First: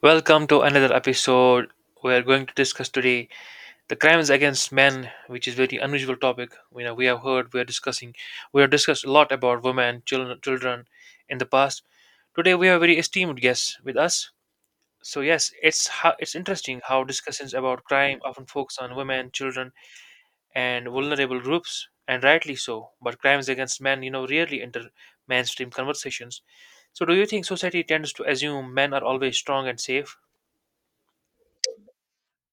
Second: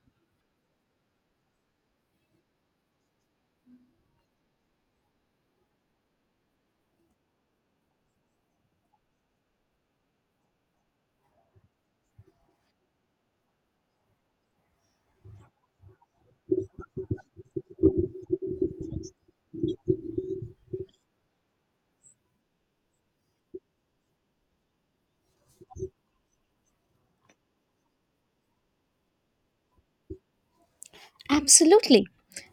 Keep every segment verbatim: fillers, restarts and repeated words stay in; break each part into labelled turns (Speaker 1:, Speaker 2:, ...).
Speaker 1: Welcome to another episode. We are going to discuss today the crimes against men, which is very unusual topic. You know, we have heard we are discussing, We have discussed a lot about women, children, children in the past. Today we have a very esteemed guest with us. So yes, it's how, it's interesting how discussions about crime often focus on women, children, and vulnerable groups, and rightly so. But crimes against men, you know, rarely enter mainstream conversations. So do you think society tends to assume men are always strong and safe?
Speaker 2: Absolutely.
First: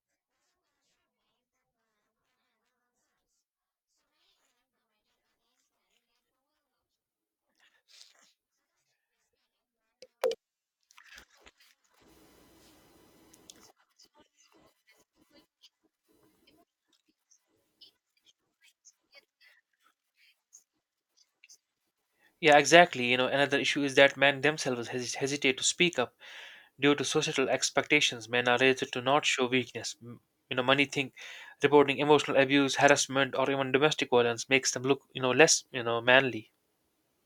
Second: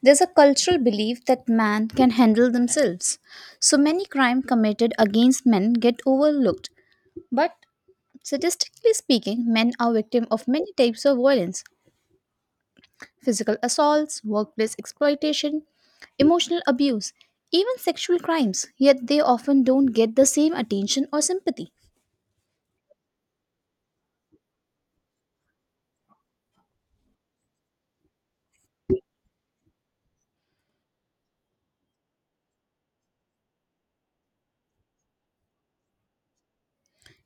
Speaker 2: There's a cultural belief that men can handle themselves. So many crimes committed against men get overlooked. But statistically speaking, men are victims of many types of violence physical assaults, workplace exploitation, emotional abuse, even sexual crimes, yet they often don't get the same attention or sympathy.
Speaker 1: Yeah, exactly. You know, another issue is that men themselves hes- hesitate to speak up due to societal expectations. Men are raised to not show weakness. M- You know, many think reporting emotional abuse, harassment, or even domestic violence makes them look, you know, less, you know, manly.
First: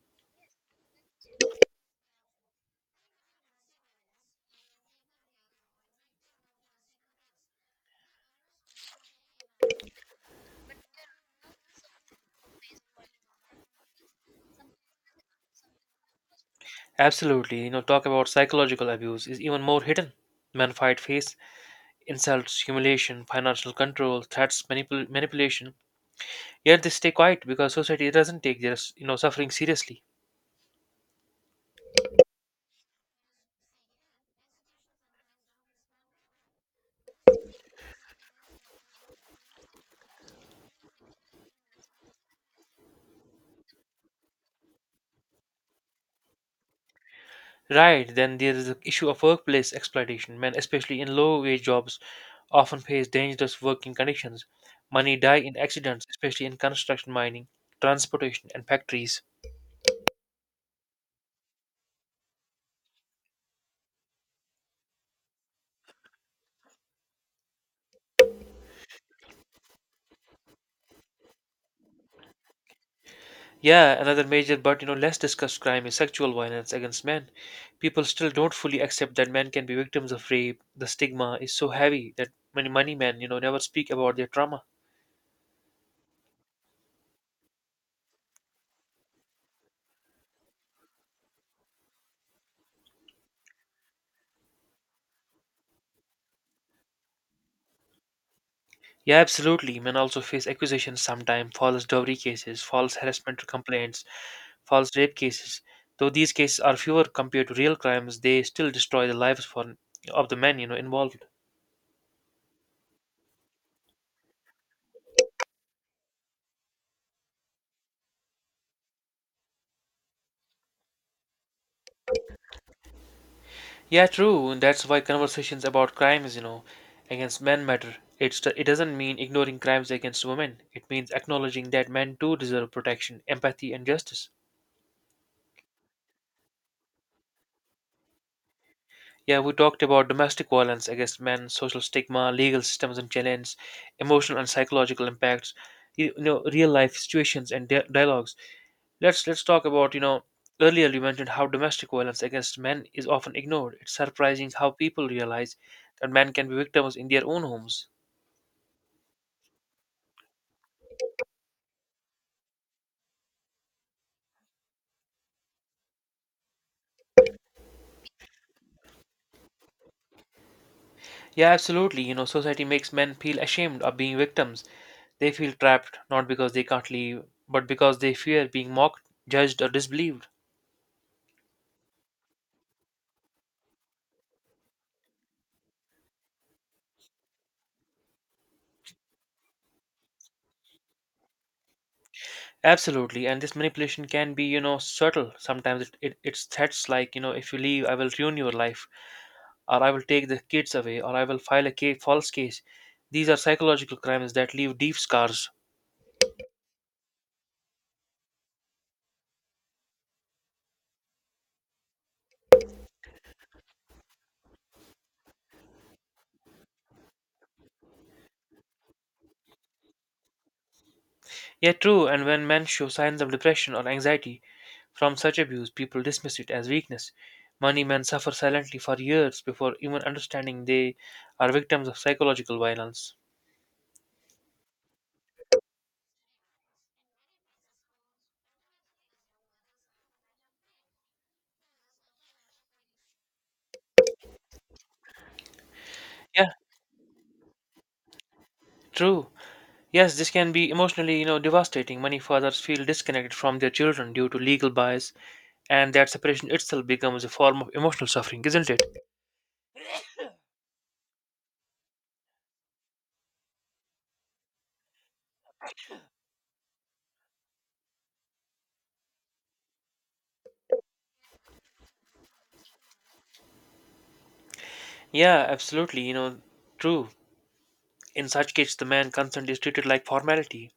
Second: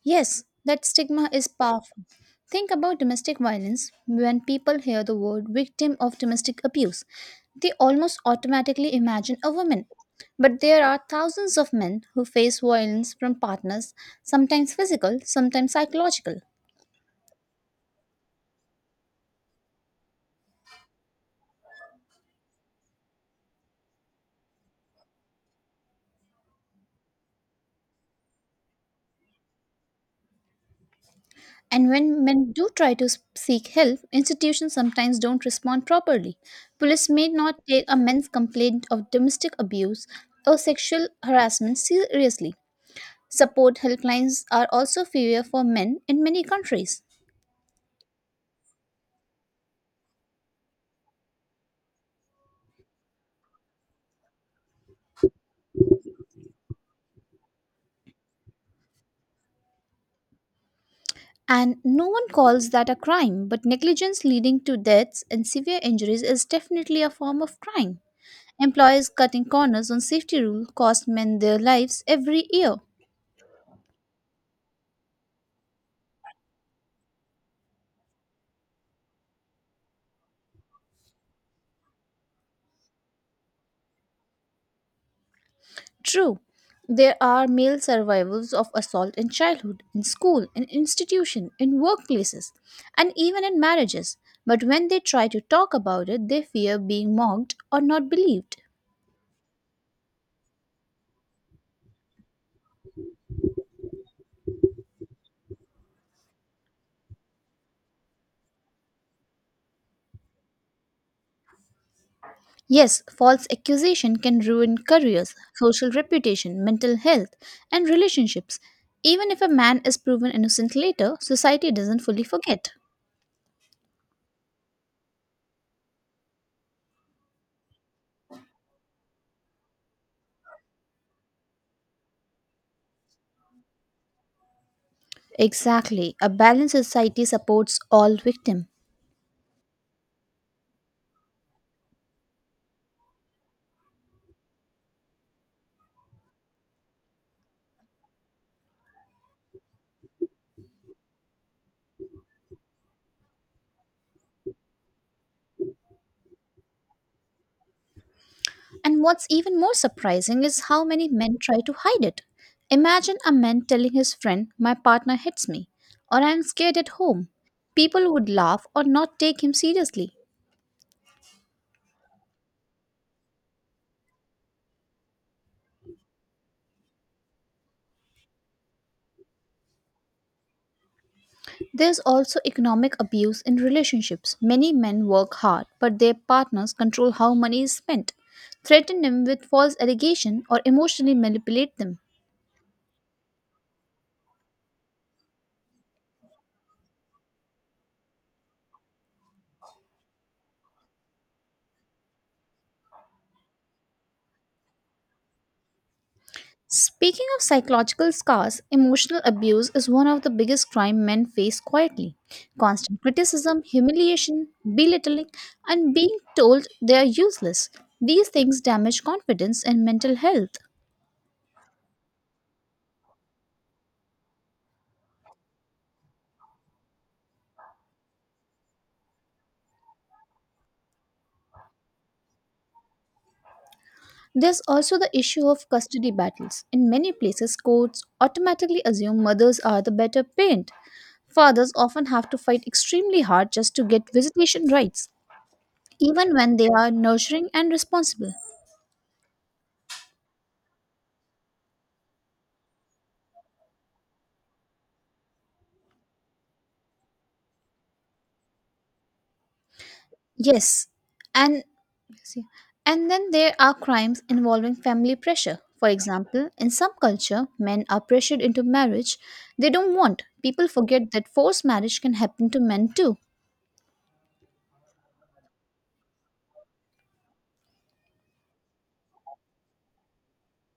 Speaker 2: Yes, that stigma is powerful. Think about domestic violence. When people hear the word victim of domestic abuse, they almost automatically imagine a woman. But there are thousands of men who face violence from partners, sometimes physical, sometimes psychological.
Speaker 1: Absolutely. You know, talk about psychological abuse is even more hidden. Men fight face insults, humiliation, financial control, threats, manipul- manipulation. Yet they stay quiet because society doesn't take their, you know, suffering seriously.
Speaker 2: And when men do try to s- seek help, institutions sometimes don't respond properly. Police may not take a man's complaint of domestic abuse or sexual harassment seriously. Support helplines are also fewer for men in many countries.
Speaker 1: Right, then there is the issue of workplace exploitation. Men, especially in low wage jobs, often face dangerous working conditions. Many die in accidents, especially in construction, mining, transportation, and factories.
Speaker 2: And no one calls that a crime, but negligence leading to deaths and severe injuries is definitely a form of crime. Employers cutting corners on safety rules cost men their lives every year.
Speaker 1: Yeah, another major but you know less discussed crime is sexual violence against men. People still don't fully accept that men can be victims of rape. The stigma is so heavy that many many men, you know, never speak about their trauma.
Speaker 2: True, there are male survivors of assault in childhood, in school, in institution, in workplaces, and even in marriages. But when they try to talk about it, they fear being mocked or not believed.
Speaker 1: Yeah, absolutely. Men also face accusations sometimes, false dowry cases, false harassment complaints, false rape cases. Though these cases are fewer compared to real crimes, they still destroy the lives for, of the men, you know, involved.
Speaker 2: Yes, false accusation can ruin careers, social reputation, mental health, and relationships. Even if a man is proven innocent later, society doesn't fully forget.
Speaker 1: Yeah, true. And That's why conversations about crimes, you know, against men matter. It's it doesn't mean ignoring crimes against women. It means acknowledging that men too deserve protection, empathy, and justice.
Speaker 2: Exactly, a balanced society supports all victims.
Speaker 1: Yeah, we talked about domestic violence against men, social stigma, legal systems and challenges, emotional and psychological impacts, you you know, real life situations and dia- dialogues. Let's let's talk about you know earlier you mentioned how domestic violence against men is often ignored. It's surprising how people realize that men can be victims in their own homes.
Speaker 2: And what's even more surprising is how many men try to hide it. Imagine a man telling his friend, "My partner hits me," or "I'm scared at home." People would laugh or not take him seriously.
Speaker 1: Yeah, absolutely. You know, society makes men feel ashamed of being victims. They feel trapped not because they can't leave, but because they fear being mocked, judged, or disbelieved.
Speaker 2: There's also economic abuse in relationships. Many men work hard, but their partners control how money is spent, threaten them with false allegation, or emotionally manipulate them.
Speaker 1: Absolutely, and this manipulation can be, you know, subtle. Sometimes it, it, it's threats like, you know, if you leave, I will ruin your life, or I will take the kids away, or I will file a ca- false case. These are psychological crimes that leave deep scars.
Speaker 2: Speaking of psychological scars, emotional abuse is one of the biggest crime men face quietly. Constant criticism, humiliation, belittling, and being told they are useless. These things damage confidence and mental health.
Speaker 1: Yeah, true, and when men show signs of depression or anxiety from such abuse, people dismiss it as weakness. Many men suffer silently for years before even understanding they are victims of psychological violence.
Speaker 2: There's also the issue of custody battles. In many places, courts automatically assume mothers are the better parent. Fathers often have to fight extremely hard just to get visitation rights, even
Speaker 1: Yeah,
Speaker 2: when they are nurturing and responsible.
Speaker 1: true. Yes, this can be emotionally, you know, devastating. Many fathers feel disconnected from their children due to legal bias, and that separation itself becomes a form of emotional suffering, isn't it?
Speaker 2: Yes, and see. And then there are crimes involving family pressure. For example, in some culture, men are pressured into marriage they don't want. People forget that forced marriage can happen to men too.
Speaker 1: Yeah, absolutely. You know, true. In such case, the man consent is treated like formality,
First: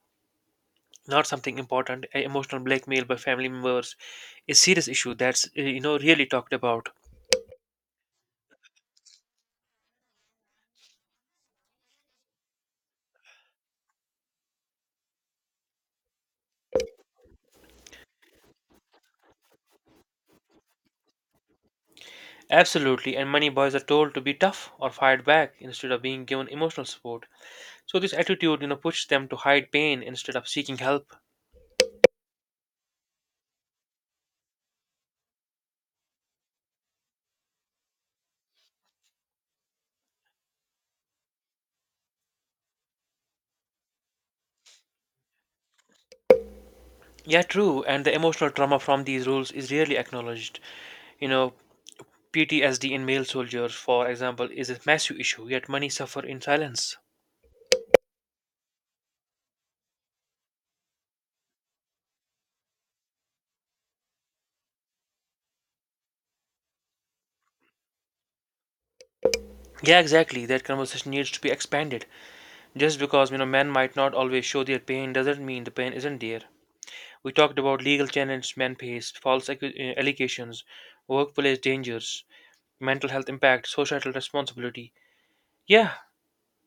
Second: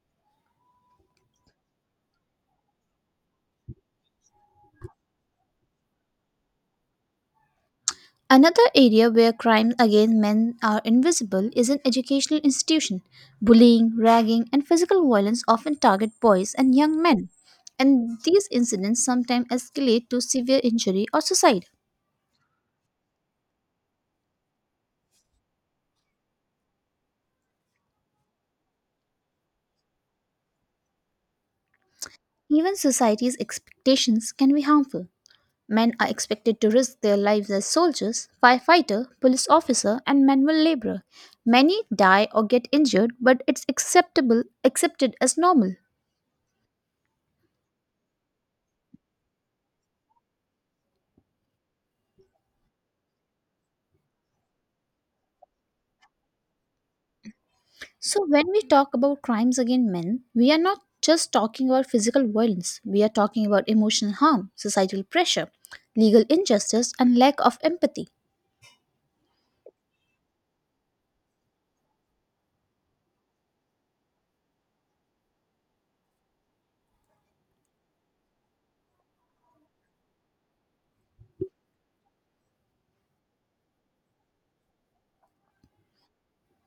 Speaker 1: not something important. A emotional blackmail by family members is serious issue that's uh, you know really talked about.
Speaker 2: Another area where crimes against men are invisible is in educational institutions. Bullying, ragging, and physical violence often target boys and young men, and these incidents sometimes escalate to severe injury or suicide.
Speaker 1: Absolutely, and many boys are told to be tough or fight back instead of being given emotional support. So this attitude, you know, pushes them to hide pain instead of seeking help.
Speaker 2: Even society's expectations can be harmful. Men are expected to risk their lives as soldiers, firefighter, police officer, and manual laborer. Many die or get injured, but it's acceptable accepted as normal.
Speaker 1: Yeah, true. And the emotional trauma from these rules is rarely acknowledged. You know, P T S D in male soldiers, for example, is a massive issue, yet many suffer in silence.
Speaker 2: So, when we talk about crimes against men, we are not just talking about physical violence, we are talking about emotional harm, societal pressure, legal injustice, and lack of empathy.
Speaker 1: Yeah, exactly. That conversation needs to be expanded. Just because, you know, men might not always show their pain doesn't mean the pain isn't there. We talked about legal challenges men face, false accu- uh, allegations, workplace dangers, mental health impact, societal responsibility. Yeah,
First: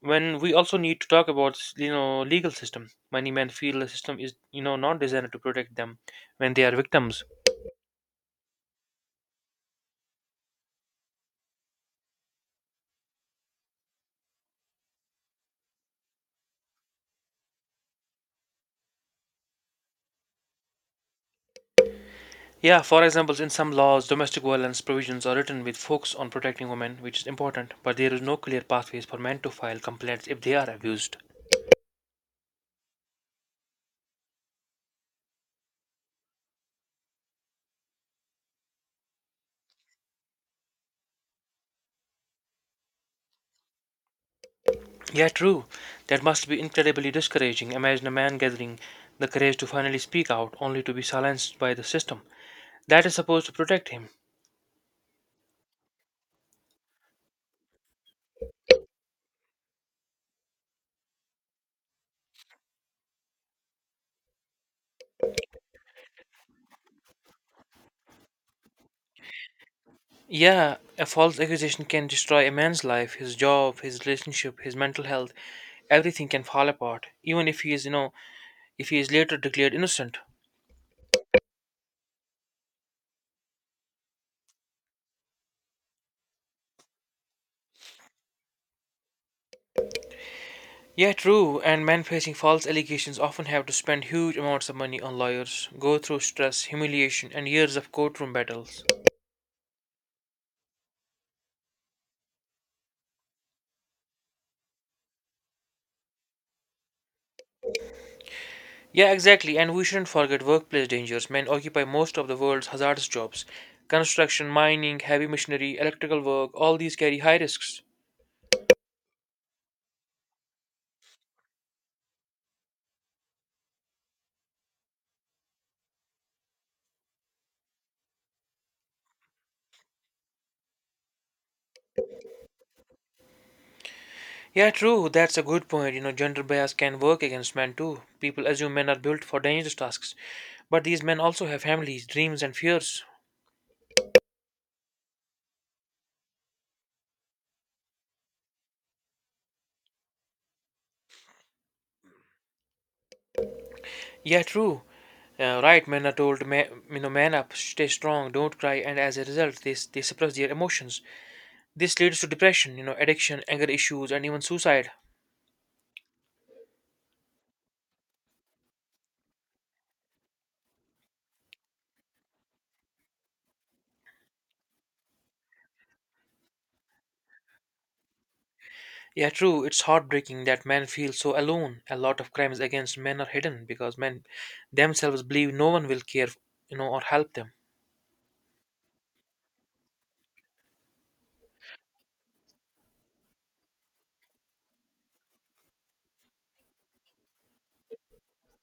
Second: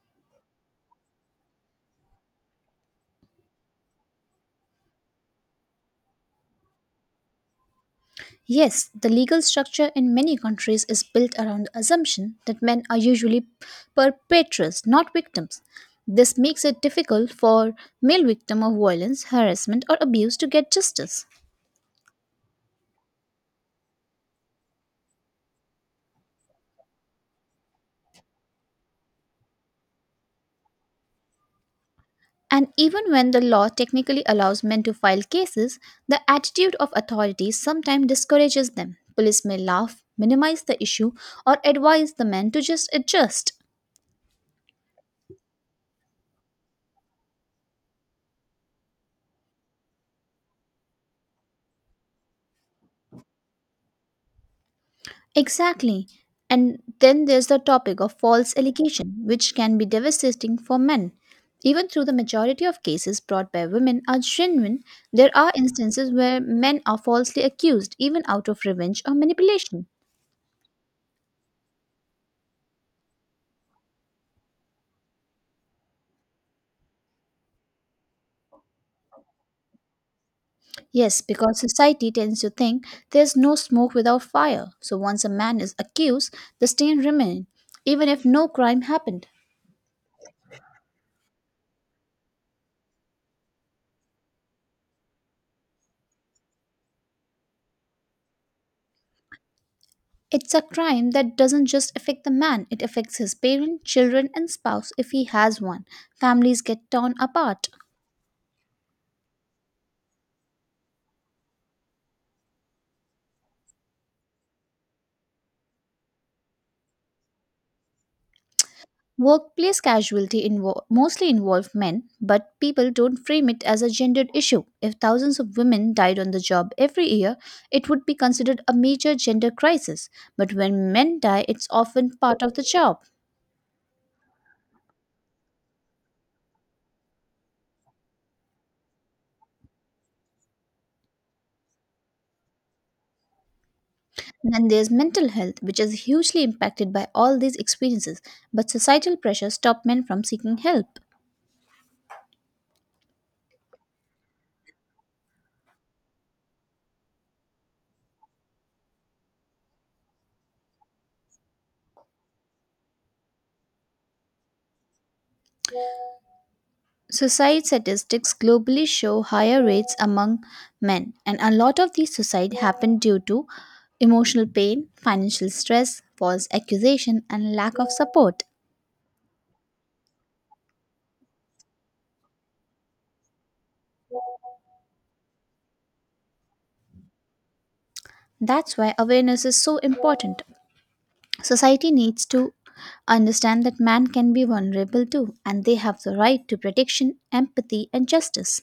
Speaker 1: when we also need to talk about you know legal system. Many men feel the system is you know not designed to protect them when they are victims.
Speaker 2: Yes, the legal structure in many countries is built around the assumption that men are usually perpetrators, not victims. This makes it difficult for male victims of violence, harassment, or abuse to get justice.
Speaker 1: Yeah, for example, in some laws domestic violence provisions are written with focus on protecting women, which is important, but there is no clear pathways for men to file complaints if they are abused.
Speaker 2: And even when the law technically allows men to file cases, the attitude of authorities sometimes discourages them. Police may laugh, minimize the issue, or advise the men to just adjust.
Speaker 1: Yeah, true. That must be incredibly discouraging. Imagine a man gathering the courage to finally speak out only to be silenced by the system that is supposed to protect him.
Speaker 2: Exactly. And then there's the topic of false allegation, which can be devastating for men. Even though the majority of cases brought by women are genuine, there are instances where men are falsely accused, even out of revenge or manipulation.
Speaker 1: Yeah, a false accusation can destroy a man's life, his job, his relationship, his mental health. Everything can fall apart, even if he is, you know, if he is later declared innocent.
Speaker 2: Yes, because society tends to think there's no smoke without fire. So once a man is accused, the stain remains, even if no crime happened.
Speaker 1: Yeah, true, and men facing false allegations often have to spend huge amounts of money on lawyers, go through stress, humiliation, and years of courtroom battles.
Speaker 2: It's a crime that doesn't just affect the man, it affects his parents, children, and spouse if he has one. Families get torn apart.
Speaker 1: Yeah, exactly, and we shouldn't forget workplace dangers. Men occupy most of the world's hazardous jobs. Construction, mining, heavy machinery, electrical work, all these carry high risks.
Speaker 2: Workplace casualty invo- mostly involve men, but people don't frame it as a gendered issue. If thousands of women died on the job every year, it would be considered a major gender crisis. But when men die, it's often part of the job.
Speaker 1: Yeah, true. That's a good point. You know, gender bias can work against men too. People assume men are built for dangerous tasks, but these men also have families, dreams, and fears.
Speaker 2: Then there's mental health, which is hugely impacted by all these experiences, but societal pressure stop men from seeking help.
Speaker 1: Yeah, true. Uh, right, men are told, ma- you know, man up, stay strong, don't cry, and as a result, they, s- they suppress their emotions. This leads to depression, you know, addiction, anger issues, and even suicide.
Speaker 2: Suicide statistics globally show higher rates among men, and a lot of these suicide happen due to emotional pain, financial stress, false accusation, and lack of support.
Speaker 1: Yeah, true, it's heartbreaking that men feel so alone. A lot of crimes against men are hidden because men themselves believe no one will care, you know, or help them.
Speaker 2: That's why awareness is so important. Society needs to understand that man can be vulnerable too, and they have the right to protection, empathy, and justice.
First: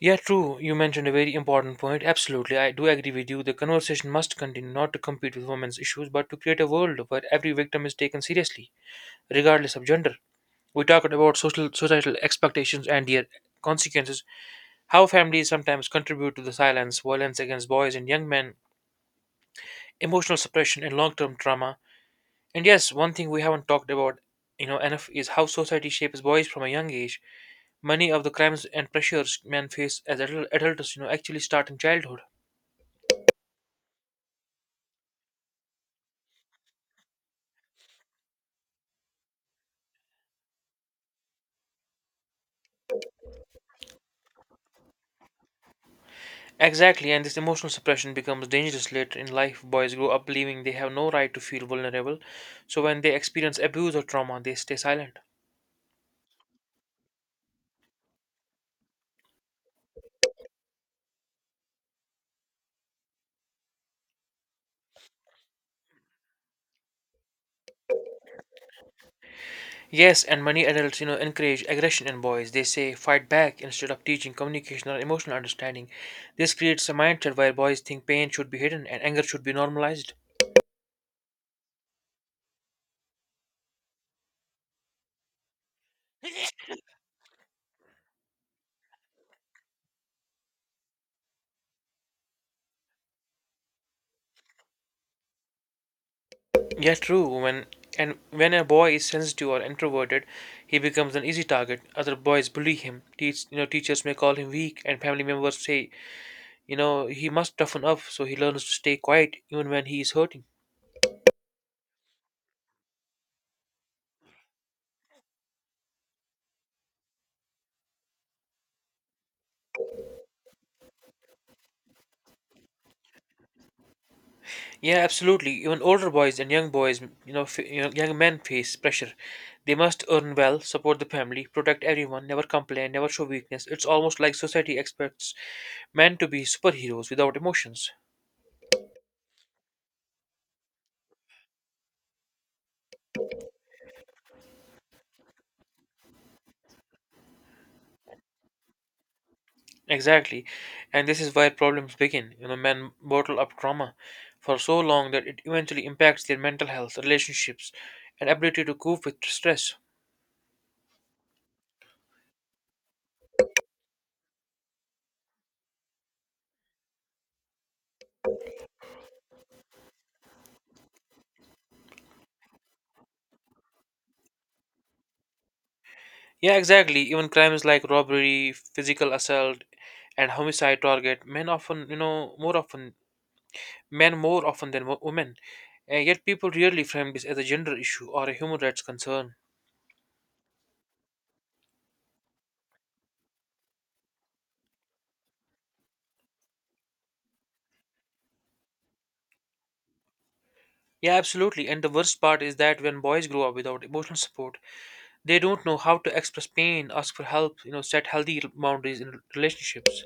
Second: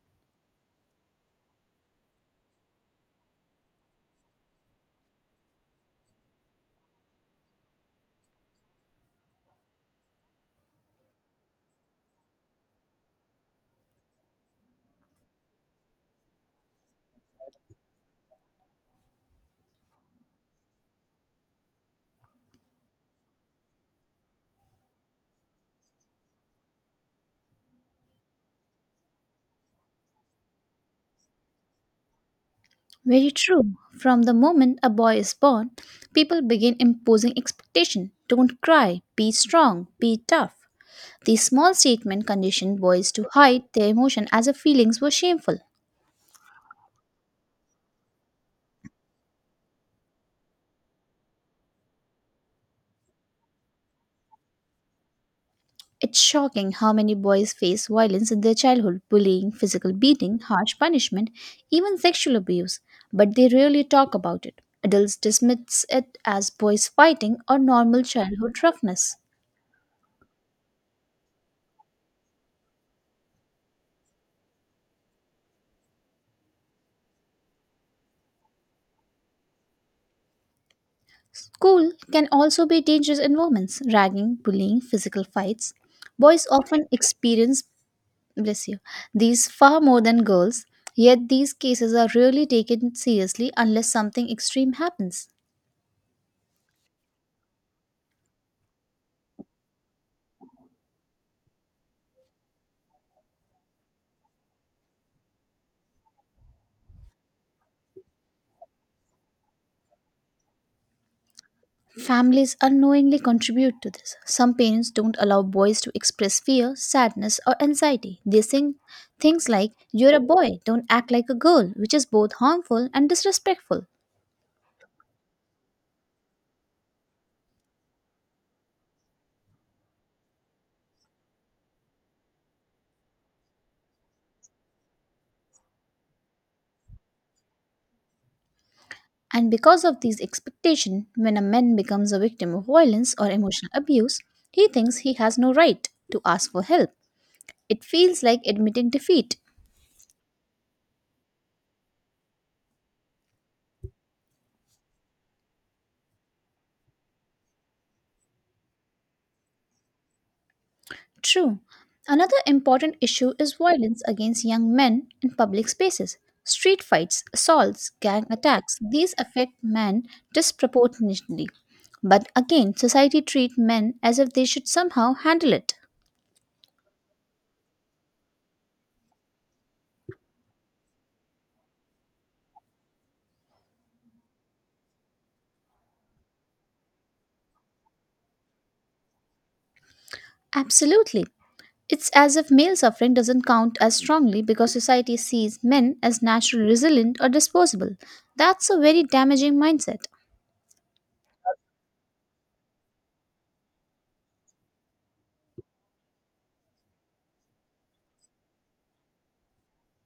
Speaker 1: Yeah, true. You mentioned a very important point. Absolutely. I do agree with you. The conversation must continue not to compete with women's issues, but to create a world where every victim is taken seriously, regardless of gender. We talked about social societal expectations and their consequences, how families sometimes contribute to the silence, violence against boys and young men, emotional suppression and long term trauma. And yes, one thing we haven't talked about you know enough is how society shapes boys from a young age. Many of the crimes and pressures men face as adult- adults, you know, actually start in childhood.
Speaker 2: Very true. From the moment a boy is born, people begin imposing expectation. Don't cry, be strong, be tough. This small statement conditioned boys to hide their emotion as if feelings were shameful.
Speaker 1: Exactly, and this emotional suppression becomes dangerous later in life. Boys grow up believing they have no right to feel vulnerable, so when they experience abuse or trauma, they stay silent.
Speaker 2: It's shocking how many boys face violence in their childhood bullying, physical beating, harsh punishment, even sexual abuse but they rarely talk about it. Adults dismiss it as boys fighting or normal childhood roughness.
Speaker 1: Yes, and many adults, you know, encourage aggression in boys. They say fight back instead of teaching communication or emotional understanding. This creates a mindset where boys think pain should be hidden and anger should be normalized.
Speaker 2: School can also be dangerous environments, ragging, bullying, physical fights. Boys often experience bless you. These far more than girls, yet these cases are rarely taken seriously unless something extreme happens.
Speaker 1: Yeah, true. When And when a boy is sensitive or introverted, he becomes an easy target. Other boys bully him. Teach, you know, teachers may call him weak, and family members say, you know, he must toughen up, so he learns to stay quiet even when he is hurting.
Speaker 2: Families unknowingly contribute to this. Some parents don't allow boys to express fear, sadness, or anxiety. They sing things like, "You're a boy, don't act like a girl," which is both harmful and disrespectful.
Speaker 1: Yeah, absolutely. Even older boys and young boys, you know, f- you know, young men face pressure. They must earn well, support the family, protect everyone, never complain, never show weakness. It's almost like society expects men to be superheroes without emotions.
Speaker 2: And because of these expectations, when a man becomes a victim of violence or emotional abuse, he thinks he has no right to ask for help. It feels like admitting defeat.
Speaker 1: Exactly. And this is where problems begin. You know, men bottle up trauma for so long that it eventually impacts their mental health, relationships, and ability to cope with stress.
Speaker 2: True. Another important issue is violence against young men in public spaces. Street fights, assaults, gang attacks, these affect men disproportionately. But again, society treats men as if they should somehow handle it.
Speaker 1: Yeah, exactly. Even crimes like robbery, physical assault, and homicide target men often, you know, more often men more often than wo- women. And yet people rarely frame this as a gender issue or a human rights concern.
Speaker 2: Absolutely. It's as if male suffering doesn't count as strongly because society sees men as naturally resilient or disposable. That's a very damaging mindset.
Speaker 1: Yeah, absolutely. And the worst part is that when boys grow up without emotional support, they don't know how to express pain, ask for help, you know, set healthy r- boundaries in relationships.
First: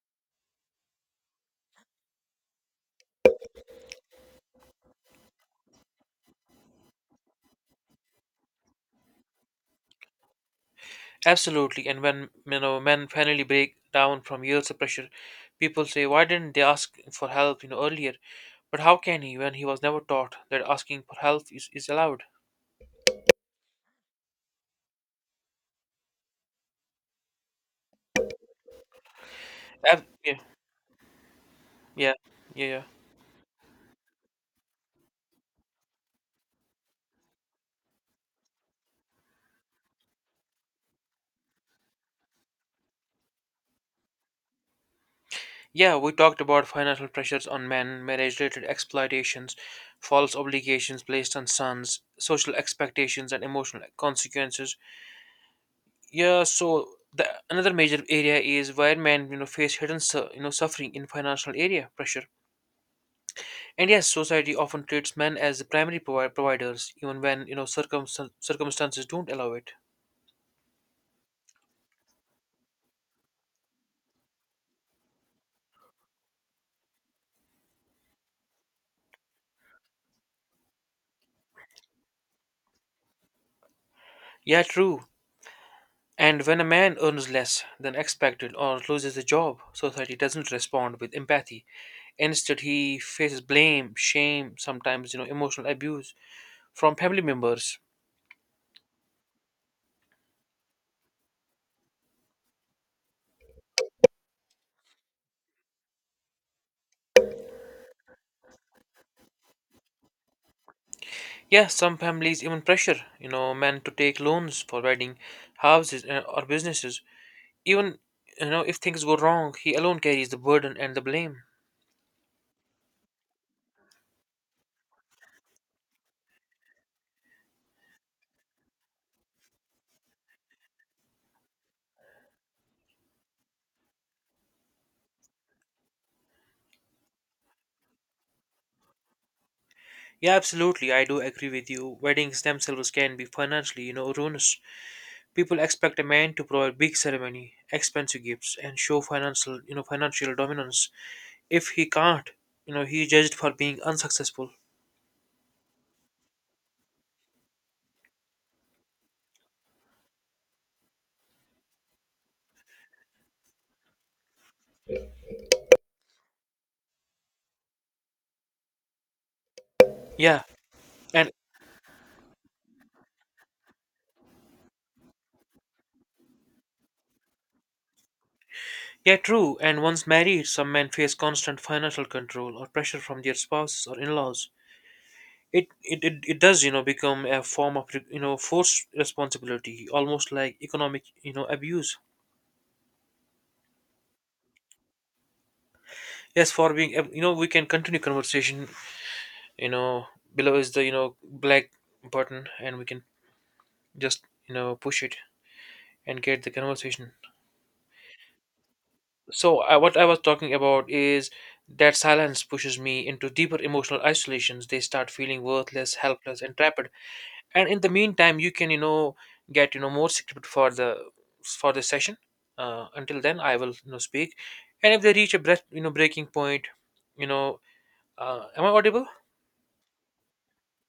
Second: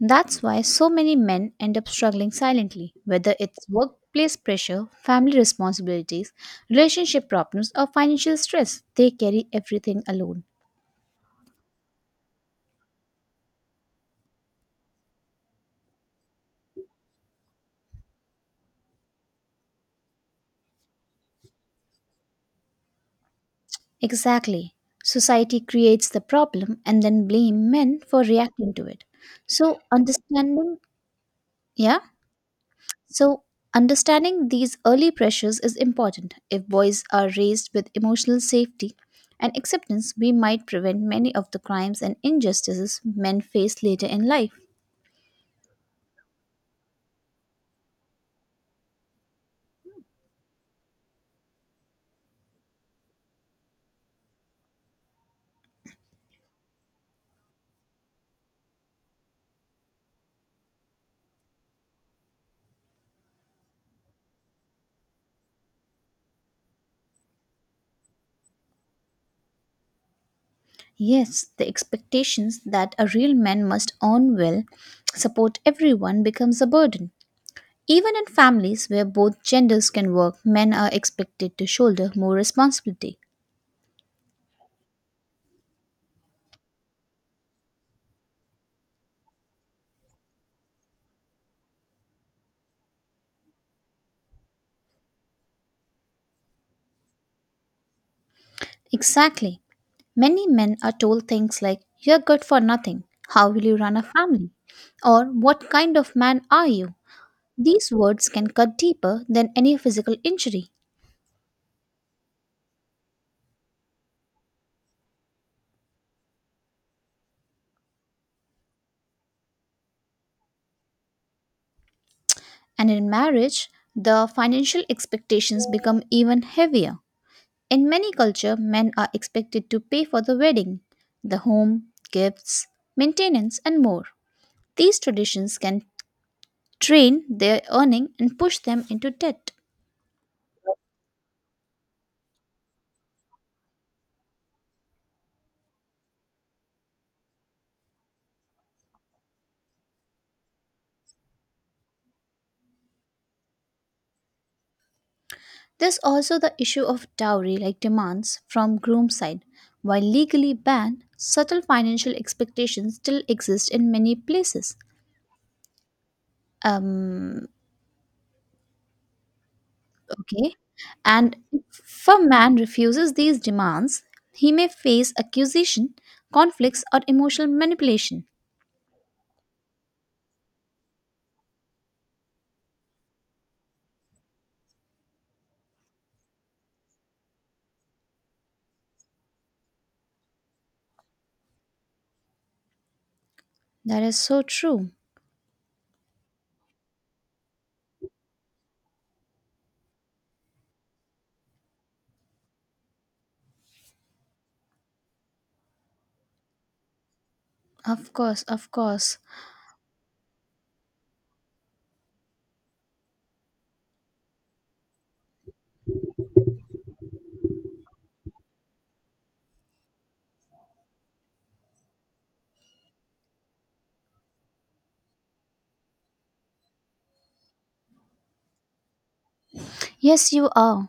Speaker 2: That's why so many men end up struggling silently, whether it's workplace pressure, family responsibilities, relationship problems, or financial stress. They carry everything alone.
Speaker 1: Absolutely. And when you know men finally break down from years of pressure, people say, "Why didn't they ask for help, you know, earlier?" But how can he when he was never taught that asking for help is, is allowed?
Speaker 2: Exactly. Society creates the problem and then blame men for reacting to it. So,
Speaker 1: Ab- yeah,
Speaker 2: understanding, yeah?
Speaker 1: yeah, yeah, yeah.
Speaker 2: So, understanding these early pressures is important. If boys are raised with emotional safety and acceptance, we might prevent many of the crimes and injustices men face later in life.
Speaker 1: Yeah, we talked about financial pressures on men, marriage-related exploitations, false obligations placed on sons, social expectations, and emotional consequences. Yeah, so the another major area is where men, you know, face hidden, su- you know, suffering in financial area pressure. India's society often treats men as the primary provi- providers, even when you know circumstan- circumstances don't allow it.
Speaker 2: Yes, the expectations that a real man must earn well, support everyone becomes a burden. Even in families where both genders can work, men are expected to shoulder more responsibility.
Speaker 1: Yeah, true. And when a man earns less than expected or loses a job, society doesn't respond with empathy. Instead, he faces blame, shame, sometimes you know emotional abuse from family members.
Speaker 2: Exactly. Many men are told things like, "You're good for nothing. How will you run a family?" Or, "What kind of man are you?" These words can cut deeper than any physical injury.
Speaker 1: Yeah, some families even pressure you know men to take loans for wedding, houses, uh, or businesses. Even you know if things go wrong, he alone carries the burden and the blame.
Speaker 2: And in marriage, the financial expectations become even heavier. In many cultures, men are expected to pay for the wedding, the home, gifts, maintenance, and more. These traditions can train their earning and push them into debt.
Speaker 1: Yeah, absolutely. I do agree with you. Weddings themselves can be financially, you know, ruinous. People expect a man to provide big ceremony, expensive gifts, and show financial, you know, financial dominance. If he can't, you know, he is judged for being unsuccessful.
Speaker 2: There's also the issue of dowry like demands from groom's side. While legally banned, subtle financial expectations still exist in many places. Um,
Speaker 1: Yeah,
Speaker 2: okay.
Speaker 1: and
Speaker 2: And if a man refuses these demands, he may face accusation, conflicts, or emotional manipulation.
Speaker 1: yeah, true. And once married, some men face constant financial control or pressure from their spouses or in-laws. It it, it, it does, you know, become a form of, you know, forced responsibility, almost like economic, you know, abuse.
Speaker 2: That is so true.
Speaker 1: Yes, for being, ab- you know, we can continue conversation. you know Below is the you know black button, and we can just you know push it and get the conversation.
Speaker 2: Of course, of course.
Speaker 1: So, I, what i was talking about is that silence pushes me into deeper emotional isolations. They start feeling worthless, helpless, and trapped. And in the meantime, you can you know get you know more script for the for the session. Uh, until then i will you know speak. And if they reach a breath you know breaking point. You know uh, am i audible?
Speaker 2: Yes, you are.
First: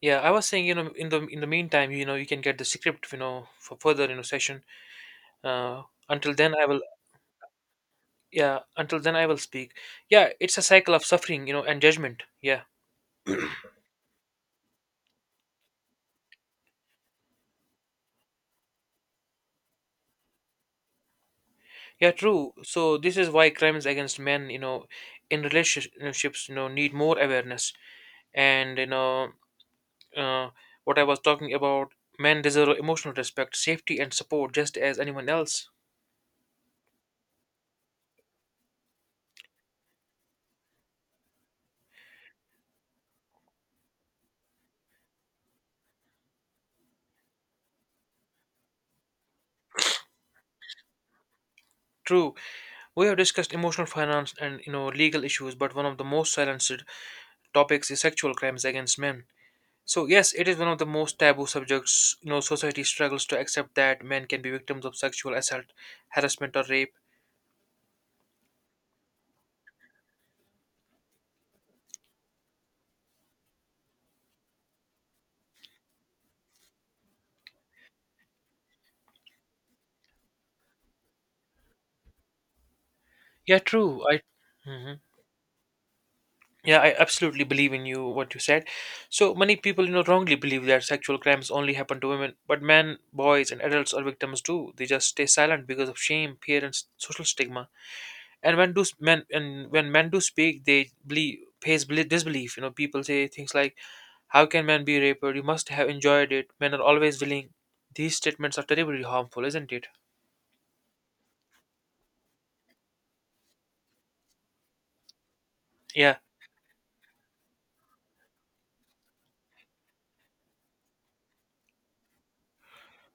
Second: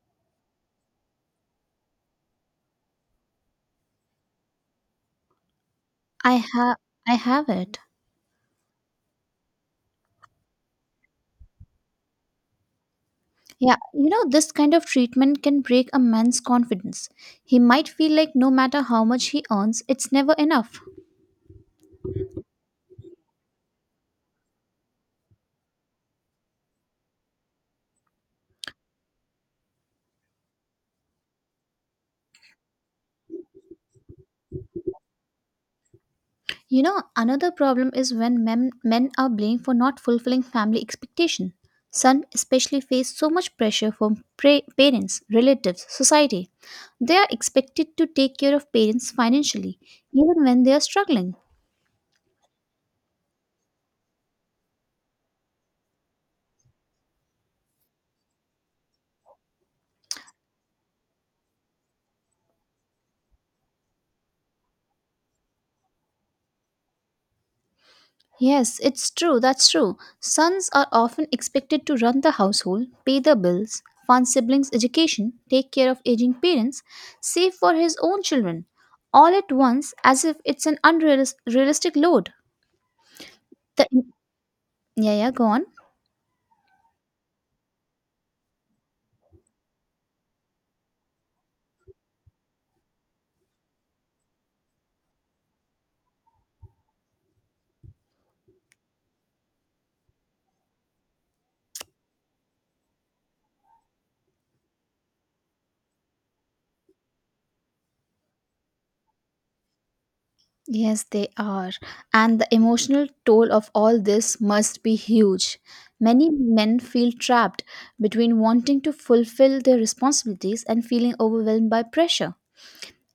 Speaker 1: Yeah, I was saying, you know, in the in the meantime, you know, you can get the script, you know, for further, you know, session. Uh, until
Speaker 2: I
Speaker 1: then, I
Speaker 2: have
Speaker 1: will,
Speaker 2: I have it.
Speaker 1: yeah, until then, I will speak. Yeah, it's a cycle of suffering, you know, and judgment. Yeah,
Speaker 2: Yeah, you know, this kind of treatment can break a man's confidence. He might feel like no matter how much he earns, it's never enough.
Speaker 1: yeah, true. So this is why crimes against men, you know, in relationships, you know, need more awareness. And, you know, uh, what I was talking about, men deserve emotional respect, safety, and support just as anyone else.
Speaker 2: You know, another problem is when men, men are blamed for not fulfilling family expectation. Sons especially face so much pressure from pra- parents, relatives, society. They are expected to take care of parents financially, even when they are struggling.
Speaker 1: True. We have discussed emotional finance and you know legal issues, but one of the most silenced topics is sexual crimes against men. So yes, it is one of the most taboo subjects. You know, society struggles to accept that men can be victims of sexual assault, harassment, or rape.
Speaker 2: Yes, it's true, that's true. Sons are often expected to run the household, pay the bills, fund siblings' education, take care of aging parents, save for his own children, all at once as if it's an unrealistic load.
Speaker 1: Yeah, true.
Speaker 2: The
Speaker 1: I Mhm.
Speaker 2: Yeah, yeah, go on.
Speaker 1: Yeah, I absolutely believe in you what you said. So many people, you know, wrongly believe that sexual crimes only happen to women, but men, boys, and adults are victims too. They just stay silent because of shame, fear, and s- social stigma. And when do s- men and when men do speak, they believe pays beli- disbelief. You know people say things like, "How can men be raped? You must have enjoyed it. Men are always willing." These statements are terribly harmful, isn't it?
Speaker 2: Yes, they are. And the emotional toll of all this must be huge.
Speaker 1: Yeah,
Speaker 2: Many men feel trapped between wanting to fulfill their responsibilities and feeling overwhelmed by pressure.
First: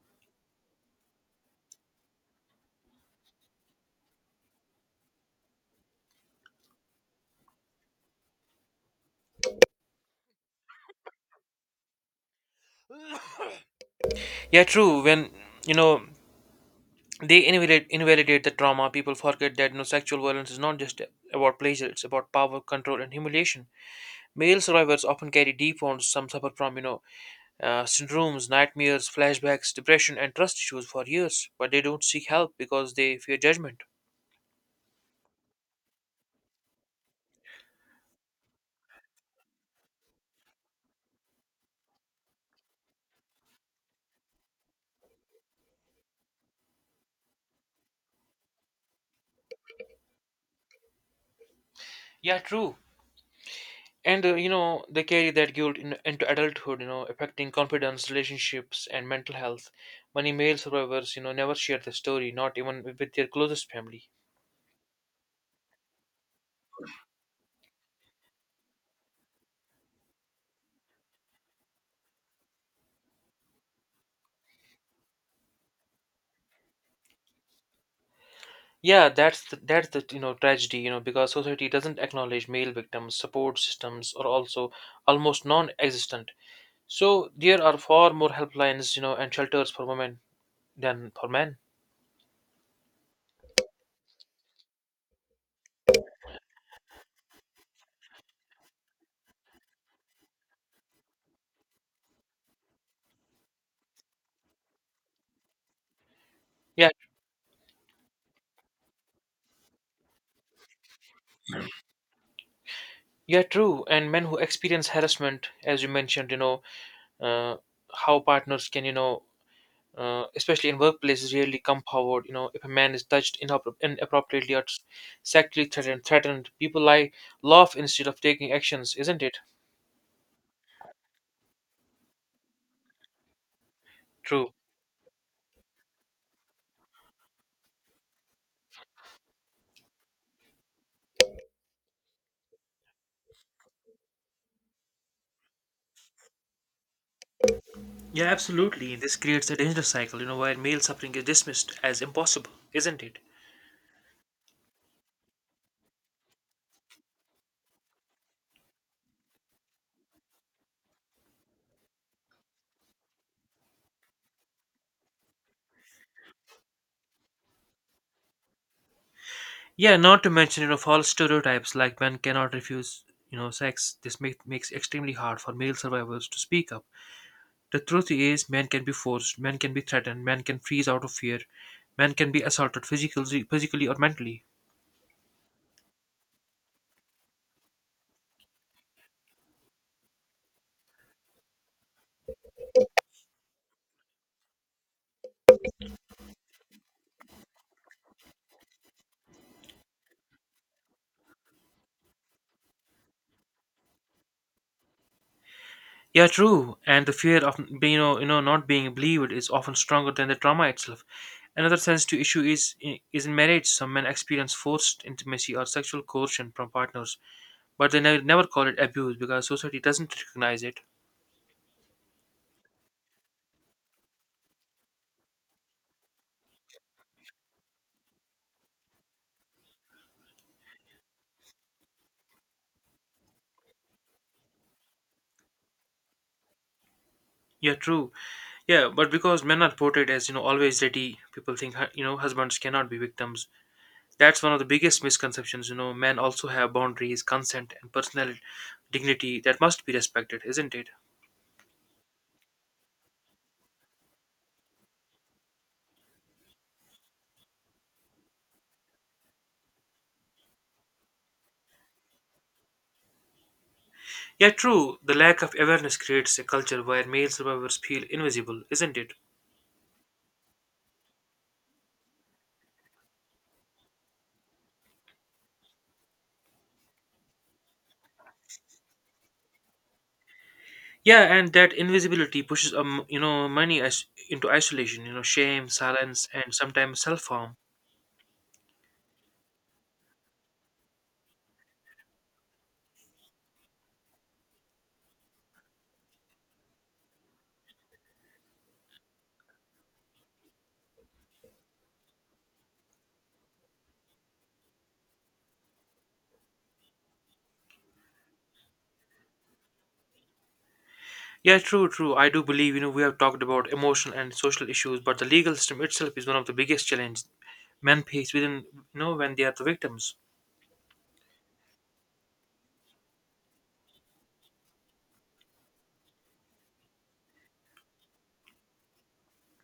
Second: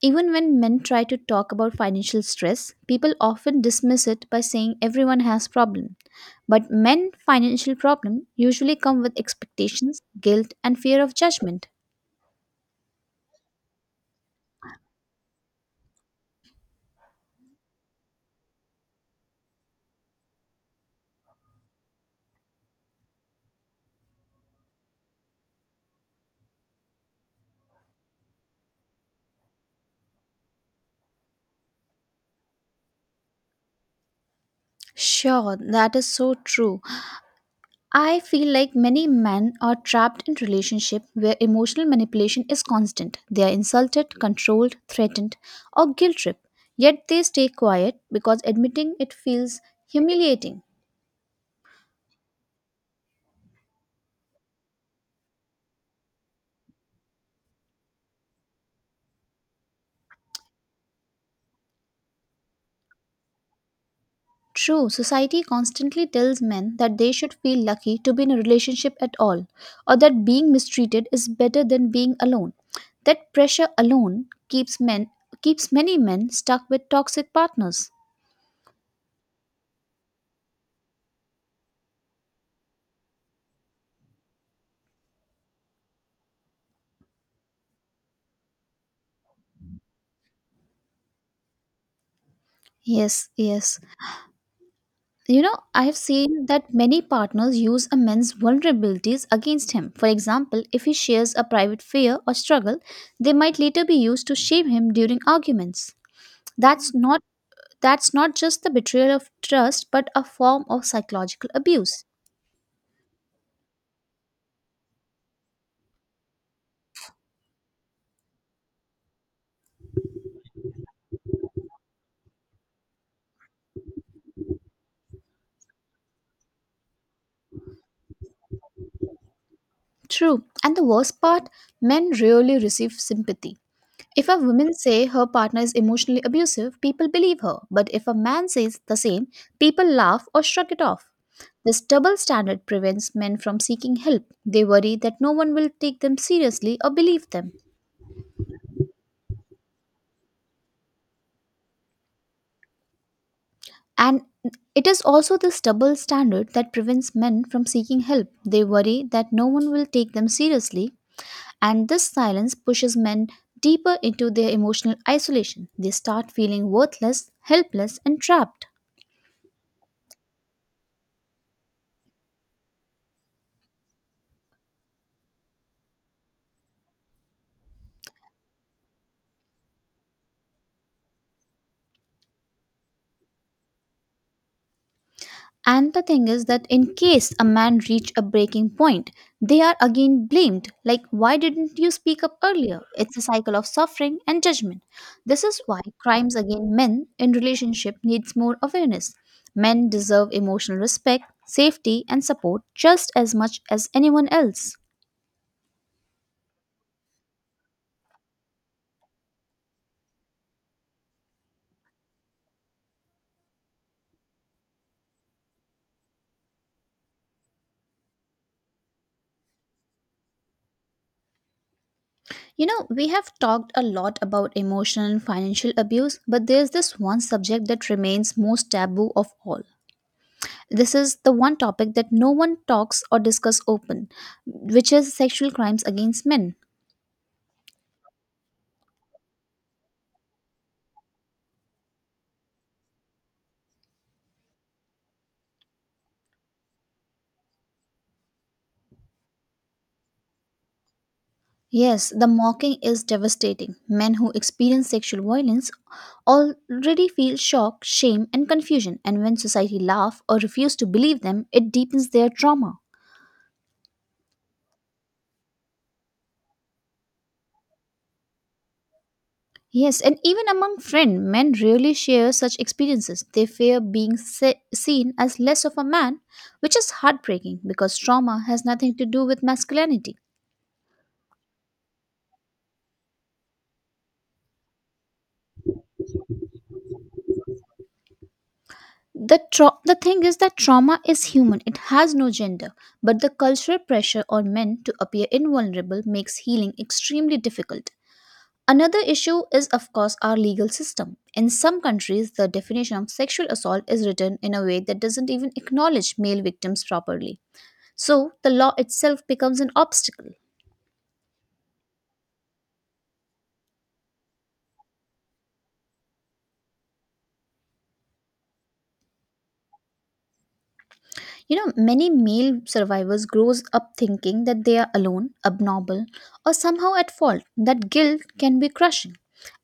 Speaker 2: Even when men try to talk about financial stress, people often dismiss it by saying everyone has problem. But men financial problem usually come with expectations, guilt and fear of judgment.
Speaker 1: yeah, true. When, you know they invalidate invalidate the trauma, people forget that no, sexual violence is not just about pleasure, it's about power, control, and humiliation. Male survivors often carry deep wounds. Some suffer from you know uh, syndromes, nightmares, flashbacks, depression, and trust issues for years, but they don't seek help because they fear judgment.
Speaker 2: Sure, that is so true. I feel like many men are trapped in relationship where emotional manipulation is constant. They are insulted, controlled, threatened or guilt tripped. Yet they stay quiet because admitting it feels humiliating.
Speaker 1: Yeah, true. And uh, you know, they carry that guilt in, into adulthood, you know, affecting confidence, relationships, and mental health. Many male survivors, you know, never share their story, not even with their closest family.
Speaker 2: True, society constantly tells men that they should feel lucky to be in a relationship at all, or that being mistreated is better than being alone. That pressure alone keeps men keeps many men stuck with toxic partners.
Speaker 1: Yeah, that's the, that's the you know tragedy, you know, because society doesn't acknowledge male victims, support systems are also almost non-existent. So there are far more helplines, you know, and shelters for women than for men.
Speaker 2: Yes, yes. You know, I have seen that many partners use a man's vulnerabilities against him. For example, if he shares a private fear or struggle, they might later be used to shame him during arguments.
Speaker 1: Yeah,
Speaker 2: That's not That's not just the betrayal of trust, but a form of psychological abuse.
Speaker 1: yeah, true. And men who experience harassment, as you mentioned, you know, uh, how partners can, you know, uh, especially in workplaces, really come forward. You know, if a man is touched inappro- inappropriately or sexually threatened, threatened, people lie, laugh instead of taking actions, isn't it?
Speaker 2: True. And the worst part, men rarely receive sympathy. If a
Speaker 1: True.
Speaker 2: woman say her partner is emotionally abusive, people believe her. But if a man says the same, people laugh or shrug it off. This double standard prevents men from seeking help. They worry that no one will take them seriously or believe them.
Speaker 1: Yeah, absolutely. This creates a dangerous cycle, you know, where male suffering is dismissed as impossible, isn't it?
Speaker 2: And it is also this double standard that prevents men from seeking help. They worry that no one will take them seriously. And this silence pushes men deeper into their emotional isolation. They start feeling worthless, helpless, and trapped.
Speaker 1: Yeah, not to mention, you know, false stereotypes like men cannot refuse, you know, sex. This make, makes extremely hard for male survivors to speak up. The truth is, men can be forced, men can be threatened, men can freeze out of fear, men can be assaulted physically, physically or mentally.
Speaker 2: And the thing is that in case a man reach a breaking point, they are again blamed like, why didn't you speak up earlier? It's a cycle of suffering and judgment. This is why crimes against men in relationship needs more awareness. Men deserve emotional respect, safety and support just as much as anyone else.
Speaker 1: Yeah, true. And the fear of you know, you know, not being believed is often stronger than the trauma itself. Another sensitive issue is is in marriage. Some men experience forced intimacy or sexual coercion from partners, but they ne- never call it abuse because society doesn't recognize it.
Speaker 2: You know, we have talked a lot about emotional and financial abuse, but there's this one subject that remains most taboo of all. This is the one topic that no one talks or discuss open, which is sexual crimes against men.
Speaker 1: Yeah, true. Yeah, but because men are portrayed as you know always ready, people think hu- you know husbands cannot be victims. That's one of the biggest misconceptions. You know, men also have boundaries, consent, and personal dignity that must be respected, isn't it?
Speaker 2: Yes, the mocking is devastating. Men who experience sexual violence already feel shock, shame, and confusion, and when society laugh or refuse to believe them, it deepens their trauma.
Speaker 1: Yeah, true. The lack of awareness creates a culture where male survivors feel invisible, isn't it?
Speaker 2: Yes, and even among friends, men rarely share such experiences. They fear being se- seen as less of a man, which is heartbreaking because trauma has nothing to do with masculinity.
Speaker 1: Yeah, and that invisibility pushes um, you know, many is- into isolation. You know, shame, silence, and sometimes self-harm.
Speaker 2: The, tra- the thing is that trauma is human, it has no gender, but the cultural pressure on men to appear invulnerable makes healing extremely difficult. Another issue is, of course, our legal system. In some countries, the definition of sexual assault is written in a way that doesn't even acknowledge male victims properly, so the law itself becomes an obstacle.
Speaker 1: Yeah, true, true. I do believe you know we have talked about emotional and social issues, but the legal system itself is one of the biggest challenges men face within you know when they are the victims.
Speaker 2: You know, many male survivors grows up thinking that they are alone, abnormal, or somehow at fault. That guilt can be crushing,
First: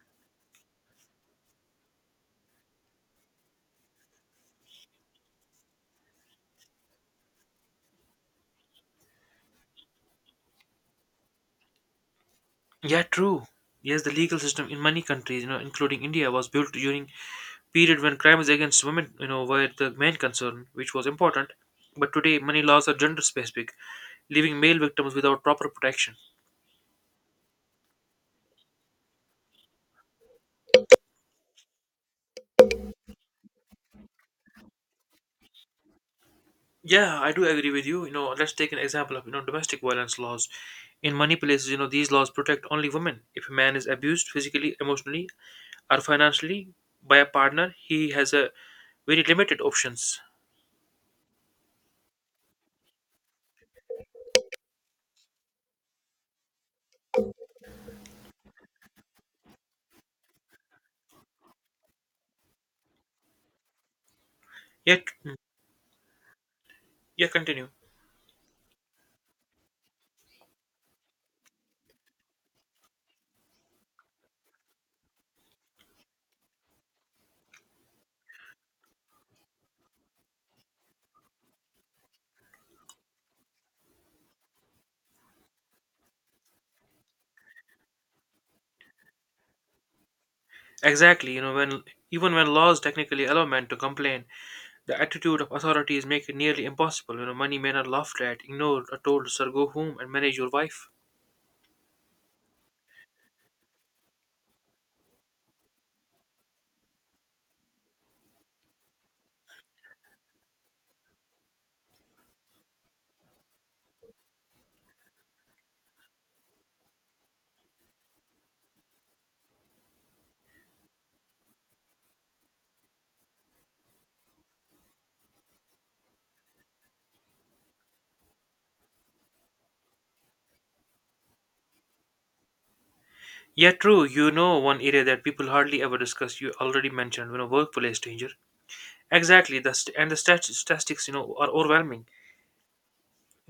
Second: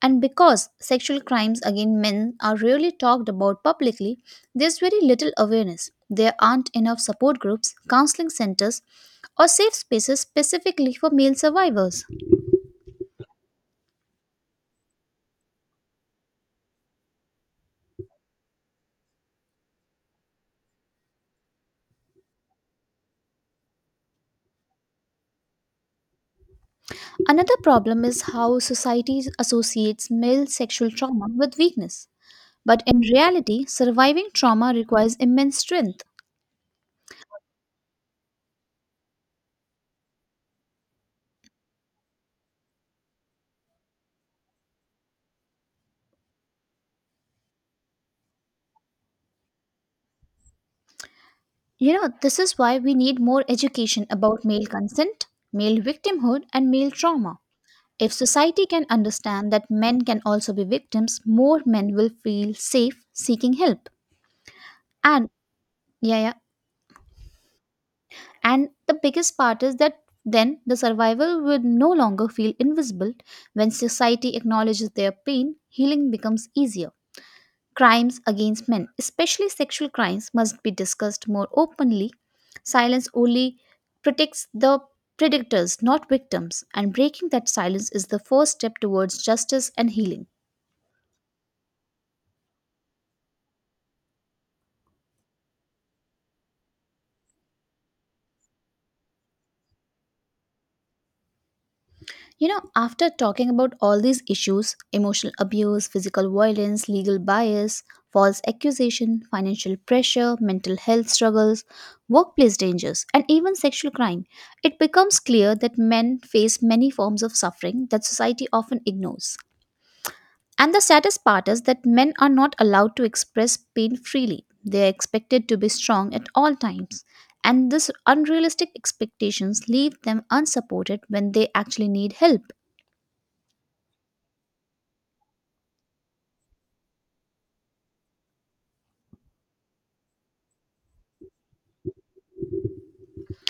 Speaker 2: and because sexual crimes against men are rarely talked about publicly, there's very little awareness. There aren't enough support groups, counseling centers, or safe spaces specifically for male survivors.
Speaker 1: Yeah, true. Yes, the legal system in many countries, you know, including India, was built during period when crimes against women, you know, were the main concern, which was important. But today, many laws are gender specific, leaving male victims without proper protection.
Speaker 2: Another problem is how society associates male sexual trauma with weakness. But in reality, surviving trauma requires immense strength.
Speaker 1: Yeah, I do agree with you. You know, let's take an example of you know domestic violence laws. In many places, you know, these laws protect only women. If a man is abused physically, emotionally, or financially by a partner, he has a very limited options.
Speaker 2: You know, this is why we need more education about male consent, male victimhood, and male trauma. If society can understand that men can also be victims, more men will feel safe seeking help.
Speaker 1: Yet,
Speaker 2: And
Speaker 1: mm,
Speaker 2: yeah, yeah.
Speaker 1: yeah, continue.
Speaker 2: And the biggest part is that then the survivor will no longer feel invisible. When society acknowledges their pain, healing becomes easier. Crimes against men, especially sexual crimes, must be discussed more openly. Silence only protects the predators, not victims, and breaking that silence is the first step towards justice and healing.
Speaker 1: Exactly, you know, when even when laws technically allow men to complain, the attitude of authorities make it nearly impossible. You know, many men are laughed at, ignored, or told, "Sir, go home and manage your wife."
Speaker 2: You know, after talking about all these issues: emotional abuse, physical violence, legal bias, false accusation, financial pressure, mental health struggles, workplace dangers, and even sexual crime, it becomes clear that men face many forms of suffering that society often ignores. And the saddest part is that men are not allowed to express pain freely. They are expected to be strong at all times. And these unrealistic expectations leave them unsupported when they actually need help.
Speaker 1: Yeah, true. You know, one area that people hardly ever discuss. You already mentioned, you know, workplace danger. Exactly. The st- and the stat- statistics, you know, are overwhelming.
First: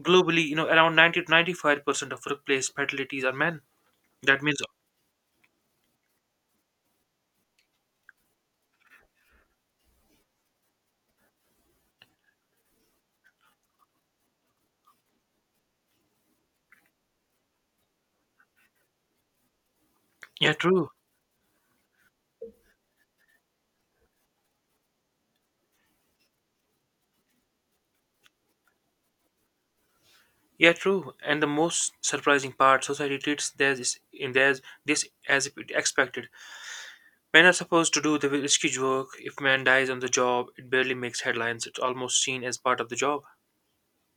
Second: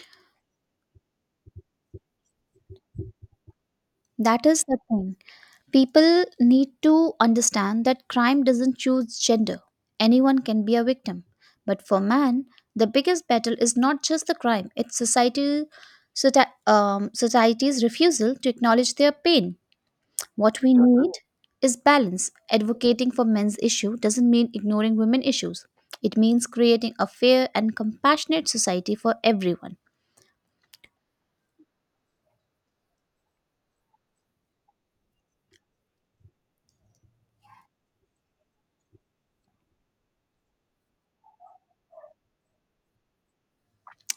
Speaker 1: Globally, you know, around ninety to ninety-five percent of workplace fatalities are men. That
Speaker 2: That
Speaker 1: means,
Speaker 2: is the thing. People need to understand that crime doesn't choose gender. Anyone can be a victim. But for man, the biggest battle is not just the crime, it's society, society um, society's refusal to acknowledge their pain.
Speaker 1: yeah,
Speaker 2: What we
Speaker 1: true.
Speaker 2: need is balance. Advocating for men's issue doesn't mean ignoring women issues. It means creating a fair and compassionate society for everyone.
Speaker 1: Yeah, true. And the most surprising part, society treats theirs is- in theirs this as if it expected. Men are supposed to do the risky work. If man dies on the job, it barely makes headlines. It's almost seen as part of the job.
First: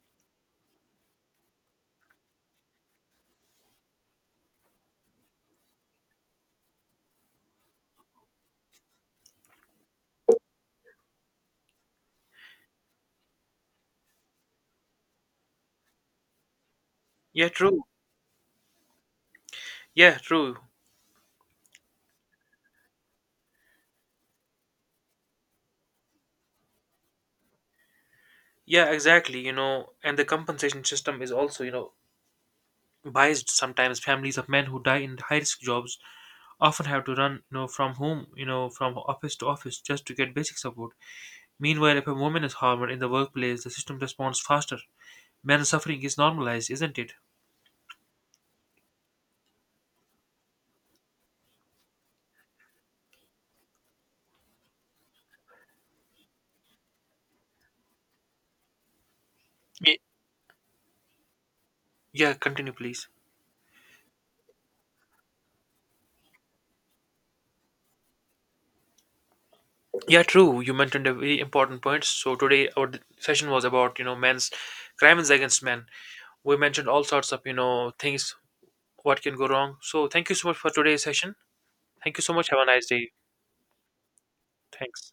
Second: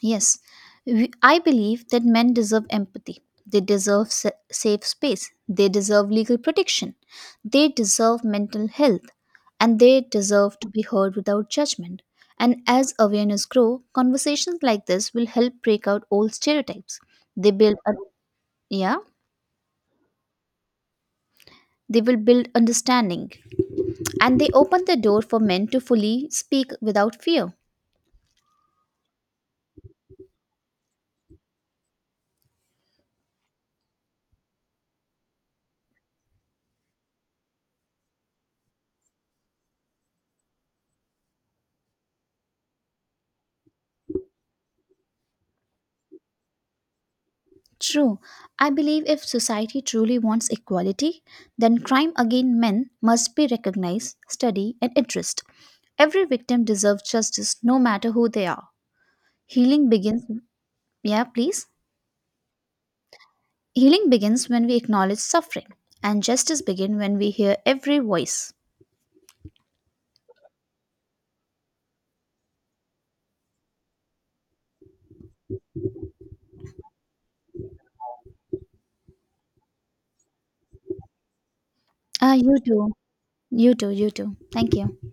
Speaker 2: Yes, we- I believe that men deserve empathy. They deserve sa- safe space. They deserve legal protection. They deserve mental health. And they deserve to be heard without judgment. And as awareness grows, conversations like this will help break out old stereotypes.
Speaker 1: Yeah,
Speaker 2: They build
Speaker 1: true.
Speaker 2: a yeah.
Speaker 1: Yeah, true.
Speaker 2: They will build understanding and they open the door for men to fully speak without fear.
Speaker 1: Yeah, exactly. You know, and the compensation system is also, you know, biased. Sometimes families of men who die in high risk jobs often have to run, you know, from home, you know, from office to office just to get basic support. Meanwhile, if a woman is harmed in the workplace, the system responds faster. Men's suffering is normalized, isn't it?
Speaker 2: True, I believe if society truly wants equality, then crime against men must be recognized, studied, and addressed. Every victim deserves justice no matter who they are. Healing
Speaker 1: Ye-
Speaker 2: begins, yeah, please.
Speaker 1: Yeah, continue, please.
Speaker 2: Healing begins when we acknowledge suffering, and justice begins when we hear every voice.
Speaker 1: Yeah, true. You mentioned a very important point. So today our d- session was about you know men's crimes against men. We mentioned all sorts of you know things what can go wrong. So thank you so much for today's session. Thank you so
Speaker 2: Ah,
Speaker 1: much.
Speaker 2: you
Speaker 1: Have a nice
Speaker 2: too.
Speaker 1: day.
Speaker 2: You too, you too. Thank you.
Speaker 1: Thanks.